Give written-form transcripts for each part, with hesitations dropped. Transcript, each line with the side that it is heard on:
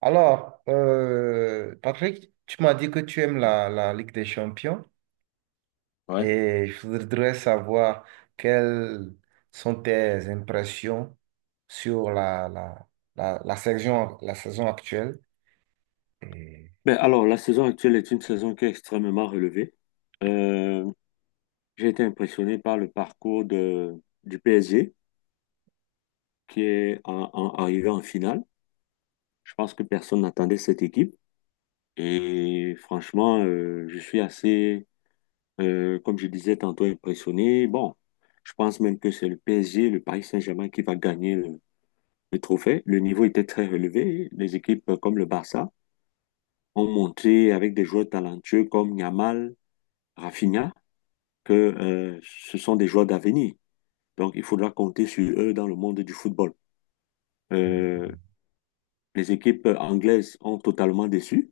right: Alors, Patrick, tu m'as dit que tu aimes la Ligue des Champions
left: Ouais.
right: et je voudrais savoir quelles sont tes impressions sur la saison actuelle. Et...
left: Alors, la saison actuelle est une saison qui est extrêmement relevée. Euh, j'ai été impressionné par le parcours du PSG qui est arrivé en finale. Je pense que personne n'attendait cette équipe. Et franchement, je suis assez, comme je disais tantôt, impressionné. Bon, je pense même que c'est le PSG, le Paris Saint-Germain qui va gagner le trophée. Le niveau était très relevé. Les équipes comme le Barça ont montré avec des joueurs talentueux comme Yamal, Rafinha. Que ce sont des joueurs d'avenir. Donc, il faudra compter sur eux dans le monde du football.
right: euh,
left: Euh, les équipes anglaises ont totalement déçu,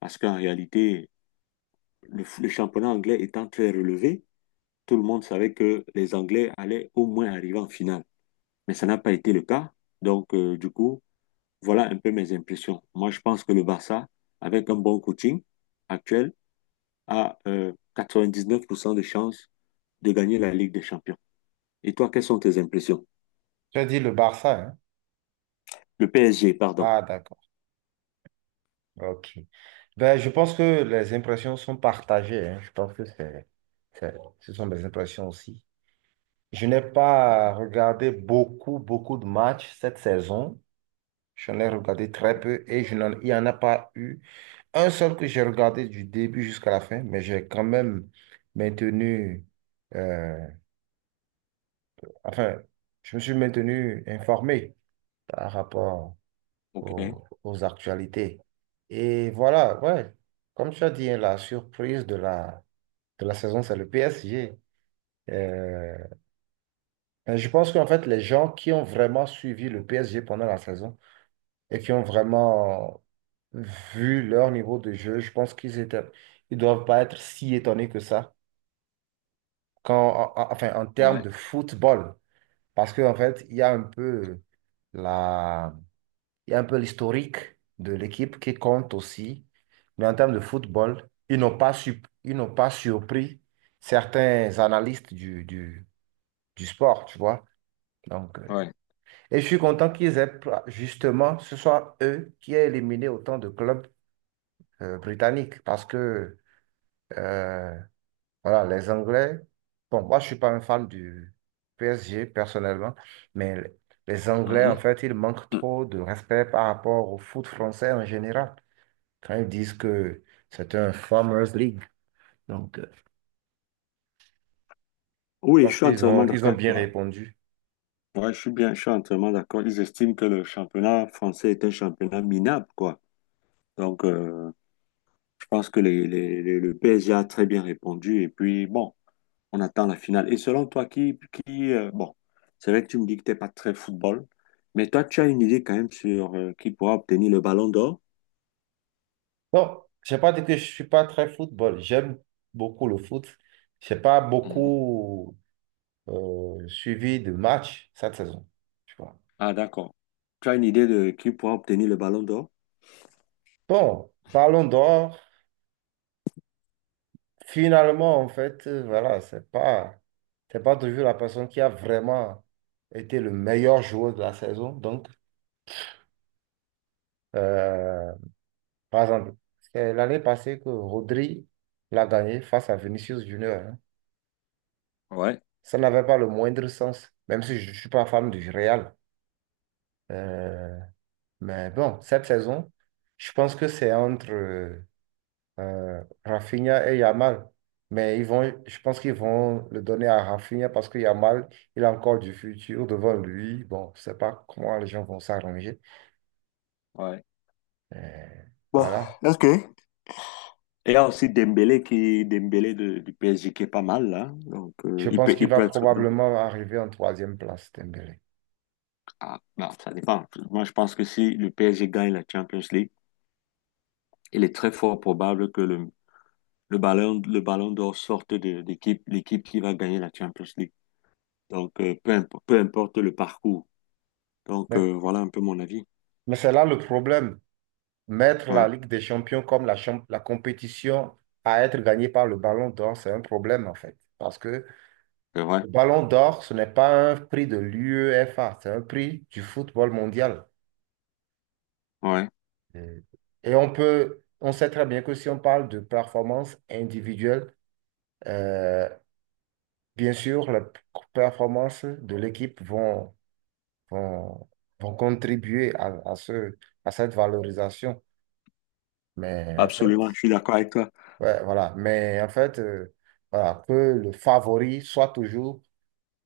left: parce qu'en réalité, le championnat anglais étant très relevé, tout le monde savait que les Anglais allaient au moins arriver en finale. Mais ça n'a pas été le cas. Donc, du coup, voilà un peu mes impressions. Moi, je pense que le Barça, avec un bon coaching actuel, a 99% de chances de gagner la Ligue des Champions. Et toi, quelles sont tes impressions?
right: Tu as dit le Barça, hein?
left: Le PSG, pardon.
right: Ah, d'accord. Ok. Ben, je pense que les impressions sont partagées, hein. Je pense que c'est- ce sont des impressions aussi. Je n'ai pas regardé beaucoup, beaucoup de matchs cette saison. J'en ai regardé très peu et il n'y en a pas eu un seul que j'ai regardé du début jusqu'à la fin, mais j'ai quand même maintenu, euh, enfin, je me suis maintenu informé par rapport
left: OK.
right: aux actualités. Et voilà, ouais, comme tu as dit, hein, la surprise de de la saison, c'est le PSG. Euh, je pense qu'en fait, les gens qui ont vraiment suivi le PSG pendant la saison, et qui ont vraiment vu leur niveau de jeu, je pense qu'ils étaient, ils doivent pas être si étonnés que ça. Quand, enfin, en termes de football, parce qu'en fait, il y a un peu la, il y a un peu l'historique de l'équipe qui compte aussi, mais en termes de football, ils n'ont pas surpris certains analystes du sport, tu vois. Donc,
left: Ouais.
right: et je suis content justement, ce soit eux qui aient éliminé autant de clubs britannique parce que euh, voilà, les Anglais, bon, moi je suis pas un fan du PSG personnellement, mais les Anglais, en
left: Mhm.
right: fait, ils manquent
left: Mm.
right: trop de respect par rapport au foot français en général quand ils disent que c'est un Farmers League. Donc, je
left: Oui, je
right: pense
left: suis entièrement
right: ils
left: d'accord
right: ont
left: avec
right: bien
left: toi.
right: répondu.
left: Ouais, je suis entièrement d'accord. Ils estiment que le championnat français est un championnat minable, quoi. Donc, je pense que le PSG a très bien répondu. Et puis, bon, on attend la finale. Et selon toi, qui bon, c'est vrai que tu me dis que t'es pas très football, mais toi, tu as une idée quand même sur qui pourra obtenir le ballon d'or?
right: Bon, je n'ai pas dit que je suis pas très football. J'aime beaucoup le foot. Je n'ai pas
left: Mhm.
right: beaucoup suivi de matchs cette saison, tu vois.
left: Ah, d'accord. Tu as une idée de qui pourra obtenir le ballon d'or?
right: Bon, Ballon d'Or, finalement, en fait, voilà, c'est pas toujours la personne qui a vraiment été le meilleur joueur de la saison. Donc, euh, par exemple, c'est l'année passée que Rodri l'a gagné face à Vinicius Junior, hein.
left: Ouais,
right: Ça n'avait pas le moindre sens, même si je ne suis pas fan du Real. Euh, mais bon, cette saison, je pense que c'est entre Rafinha et Yamal. Je pense qu'ils vont le donner à Rafinha parce que Yamal, il a encore du futur devant lui. Bon, je ne sais pas comment les gens vont s'arranger.
left: ouais.
right: Euh,
left: Bon,
right: voilà.
left: ok. Il y a aussi Dembélé du PSG qui est pas mal là. Donc
right: Je
left: il
right: pense
left: peut
right: qu'il
left: il peut
right: va
left: être bon.
right: probablement arriver en troisième place, Dembélé.
left: Ah, non, ça dépend. Moi je pense que si le PSG gagne la Champions League, il est très fort probable que le ballon d'or sorte de l'équipe qui va gagner la Champions League. Donc peu importe le parcours. Donc
right: Mais,
left: voilà un peu mon avis.
right: mais c'est là le problème. Mettre la
left: Ouais,
right: Ligue des Champions comme la compétition à être gagnée par le Ballon d'Or, c'est un problème en fait. Parce que
left: c'est vrai.
right: le Ballon d'Or, ce n'est pas un prix de l'UEFA, c'est un prix du football mondial.
left: Ouais.
right: Mm. Et on sait très bien que si on parle de performance individuelle, euh, bien sûr, les performances de l'équipe vont, vont contribuer à à cette valorisation. Mais en
left: Absolument, je
right: fait,
left: suis d'accord avec toi.
right: ouais, voilà. Mais en fait, voilà, que le favori soit toujours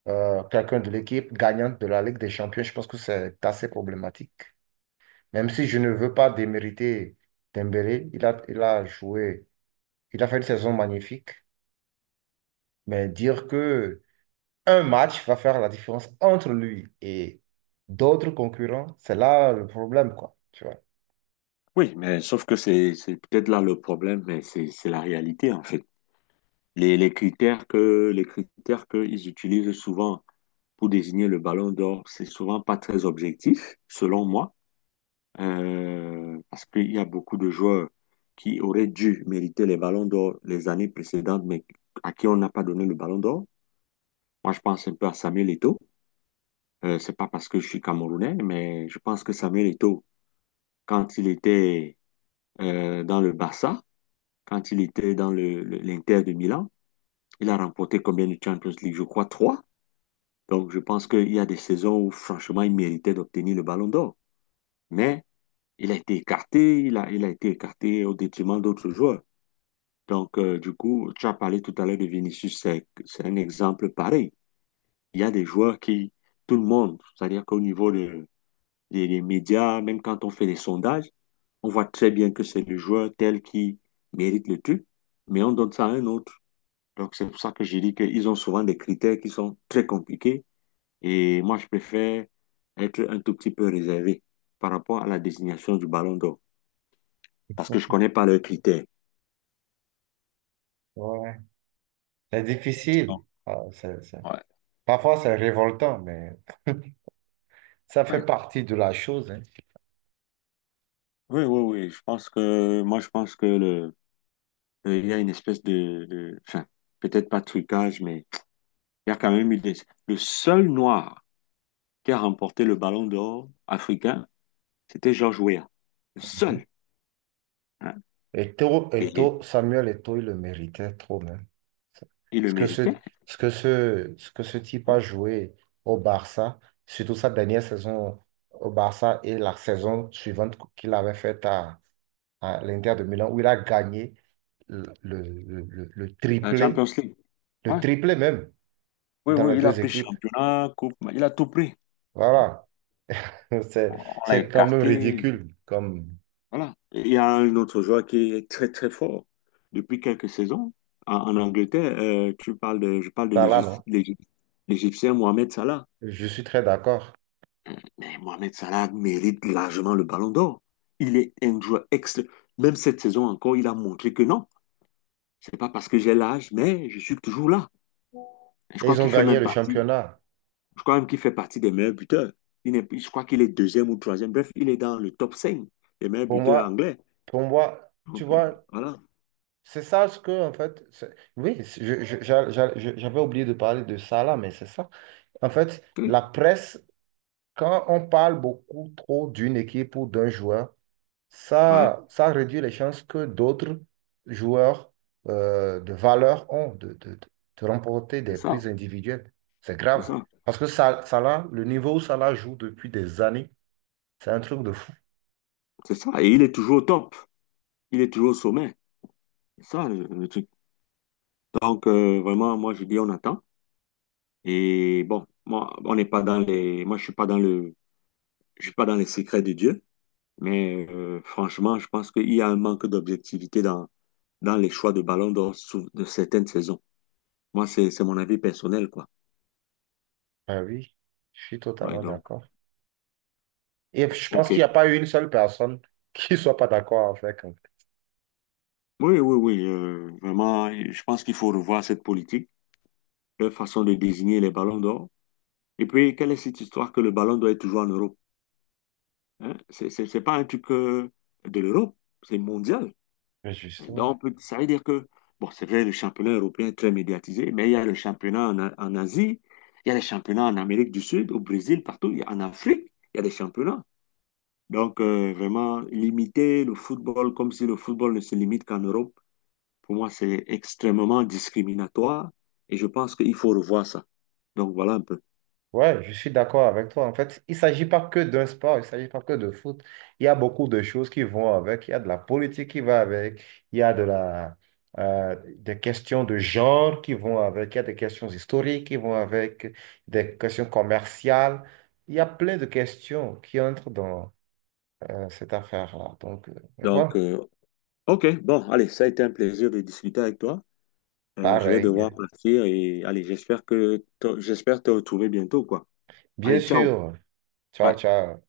right: quelqu'un de l'équipe gagnante de la Ligue des Champions, je pense que c'est assez problématique. Même si je ne veux pas démériter Dembélé, il a joué il a fait une saison magnifique, mais dire que un match va faire la différence entre lui et d'autres concurrents, c'est là le problème, quoi. Tu vois.
left: Oui, mais sauf que c'est peut-être là le problème, mais c'est la réalité en fait. Les critères qu'ils utilisent souvent pour désigner le ballon d'or, c'est souvent pas très objectif, selon moi, parce qu'il y a beaucoup de joueurs qui auraient dû mériter les ballons d'or les années précédentes, mais à qui on n'a pas donné le ballon d'or. Moi, je pense un peu à Samuel Eto'o. C'est pas parce que je suis Camerounais, mais je pense que Samuel Eto'o, quand il était dans le Barça, quand il était dans l'Inter de Milan, il a remporté combien de Champions League? Je crois 3. Donc, je pense qu'il y a des saisons où, franchement, il méritait d'obtenir le ballon d'or. Mais il a été écarté, il a été écarté au détriment d'autres joueurs. Donc, du coup, tu as parlé tout à l'heure de Vinicius, c'est un exemple pareil. Il y a des joueurs qui, tout le monde, c'est-à-dire qu'au niveau des médias, même quand on fait des sondages, on voit très bien que c'est le joueur tel qui mérite le truc, mais on donne ça à un autre. Donc, c'est pour ça que j'ai dit qu'ils ont souvent des critères qui sont très compliqués. Et moi, je préfère être un tout petit peu réservé par rapport à la désignation du Ballon d'Or parce que je connais pas leurs critères.
right: Ouais. C'est
left: Non.
right: difficile.
left: Ouais.
right: Parfois, c'est révoltant, mais ça fait
left: Ouais.
right: partie de la chose, hein.
left: Oui, oui, oui. Moi, je pense que il y a une espèce enfin, peut-être pas de trucage, mais il y a quand même eu, le seul noir qui a remporté le Ballon d'Or africain, c'était George Weah. Le
right: Mhm.
left: seul. Hein. Et
right: Samuel Eto, il le méritait trop, même.
left: il le
right: Ce que ce,
left: méritait.
right: Ce que ce type a
left: Hein.
right: joué au Barça, surtout sa dernière saison au Barça et la saison suivante qu'il avait faite à l'Inter de Milan, où il a gagné le, le, le- le- le
left: La
right: triplé,
left: Champions League.
right: le
left: Ouais.
right: triplé même,
left: Oui,
right: dans les
left: oui, il a
right: deux
left: pris
right: équipes.
left: championnat, coupe, il a tout pris.
right: Voilà. C'est,
left: On l'a
right: c'est quand même
left: écarté.
right: ridicule comme
left: Voilà. Il y a un autre joueur qui est très très fort depuis quelques saisons en, en Angleterre. Euh, tu parles de, je parle de
right: ça là,
left: l'Égyp-
right: non?
left: l'Égyp- l'Égyptien Mohamed Salah.
right: Je suis très d'accord.
left: Mais Mohamed Salah mérite largement le Ballon d'Or. Il est un joueur excellent. Même cette saison encore, il a montré que non, c'est pas parce que j'ai l'âge, mais je suis toujours là. Et je
right: Et
left: crois
right: ils ont
left: qu'il fait
right: gagné
left: même
right: le
left: partie.
right: championnat.
left: Je crois même qu'il fait partie des meilleurs buteurs. Il n'est- Je crois qu'il est deuxième ou troisième. Bref, il est dans le top 5 des meilleurs
right: Pour
left: buteurs
right: moi,
left: anglais.
right: pour moi, tu
left: Donc
right: vois,
left: voilà.
right: c'est ça ce que, en fait, c'est- oui, c'est- je- j'a- j'a- je- j'avais oublié de parler de ça là, mais c'est ça. En fait,
left: Oui,
right: la presse, quand on parle beaucoup trop d'une équipe ou d'un joueur,
left: ouais,
right: ça réduit les chances que d'autres joueurs de valeur ont de remporter
left: c'est
right: des
left: ça.
right: prises individuelles. C'est
left: C'est
right: grave.
left: ça,
right: Parce que ça là, le niveau où ça là joue depuis des années, c'est un truc de fou.
left: c'est ça. Et il est toujours au top. Il est toujours au sommet. C'est ça le truc. Donc, vraiment, moi, je dis, on attend. Et bon, moi, on n'est pas dans les. Moi, je suis pas dans le. je suis pas dans les secrets de Dieu. Mais franchement, je pense qu'il y a un manque d'objectivité dans les choix de ballon d'or de certaines saisons. Moi, c'est mon avis personnel, quoi.
right: Ah oui, je suis
left: Ouais,
right: totalement
left: donc,
right: d'accord. Et je pense qu'il
left: OK.
right: n'y a pas une seule personne qui ne soit pas d'accord avec, en fait.
left: Oui, oui, oui. Vraiment, je pense qu'il faut revoir cette politique, leur façon de désigner les ballons d'or. Et puis, quelle est cette histoire que le ballon d'or est toujours en Europe? Hein, c'est pas un truc de l'Europe, c'est mondial.
right: Mais justement.
left: Ça veut dire que, bon, c'est vrai, le championnat européen est très médiatisé, mais il y a le championnat en Asie, il y a les championnats en Amérique du Sud, au Brésil, partout, en Afrique, il y a des championnats. Donc, vraiment, limiter le football comme si le football ne se limite qu'en Europe, pour moi, c'est extrêmement discriminatoire et je pense qu'il faut revoir ça. Donc, voilà un peu.
right: Ouais, je suis d'accord avec toi. En fait, il ne s'agit pas que d'un sport, il ne s'agit pas que de foot. Il y a beaucoup de choses qui vont avec. Il y a de la politique qui va avec. Il y a de des questions de genre qui vont avec. Il y a des questions historiques qui vont avec. Des questions commerciales. Il y a plein de questions qui entrent dans cette affaire-là. Donc, mais
left: Donc,
right: bon,
left: OK, bon, allez, ça a été un plaisir de discuter avec toi. Je vais devoir
right: pareil.
left: partir et allez, j'espère te retrouver bientôt, quoi.
right: Bien
left: Allez, ciao.
right: sûr. Ciao,
left: Ouais.
right: ciao.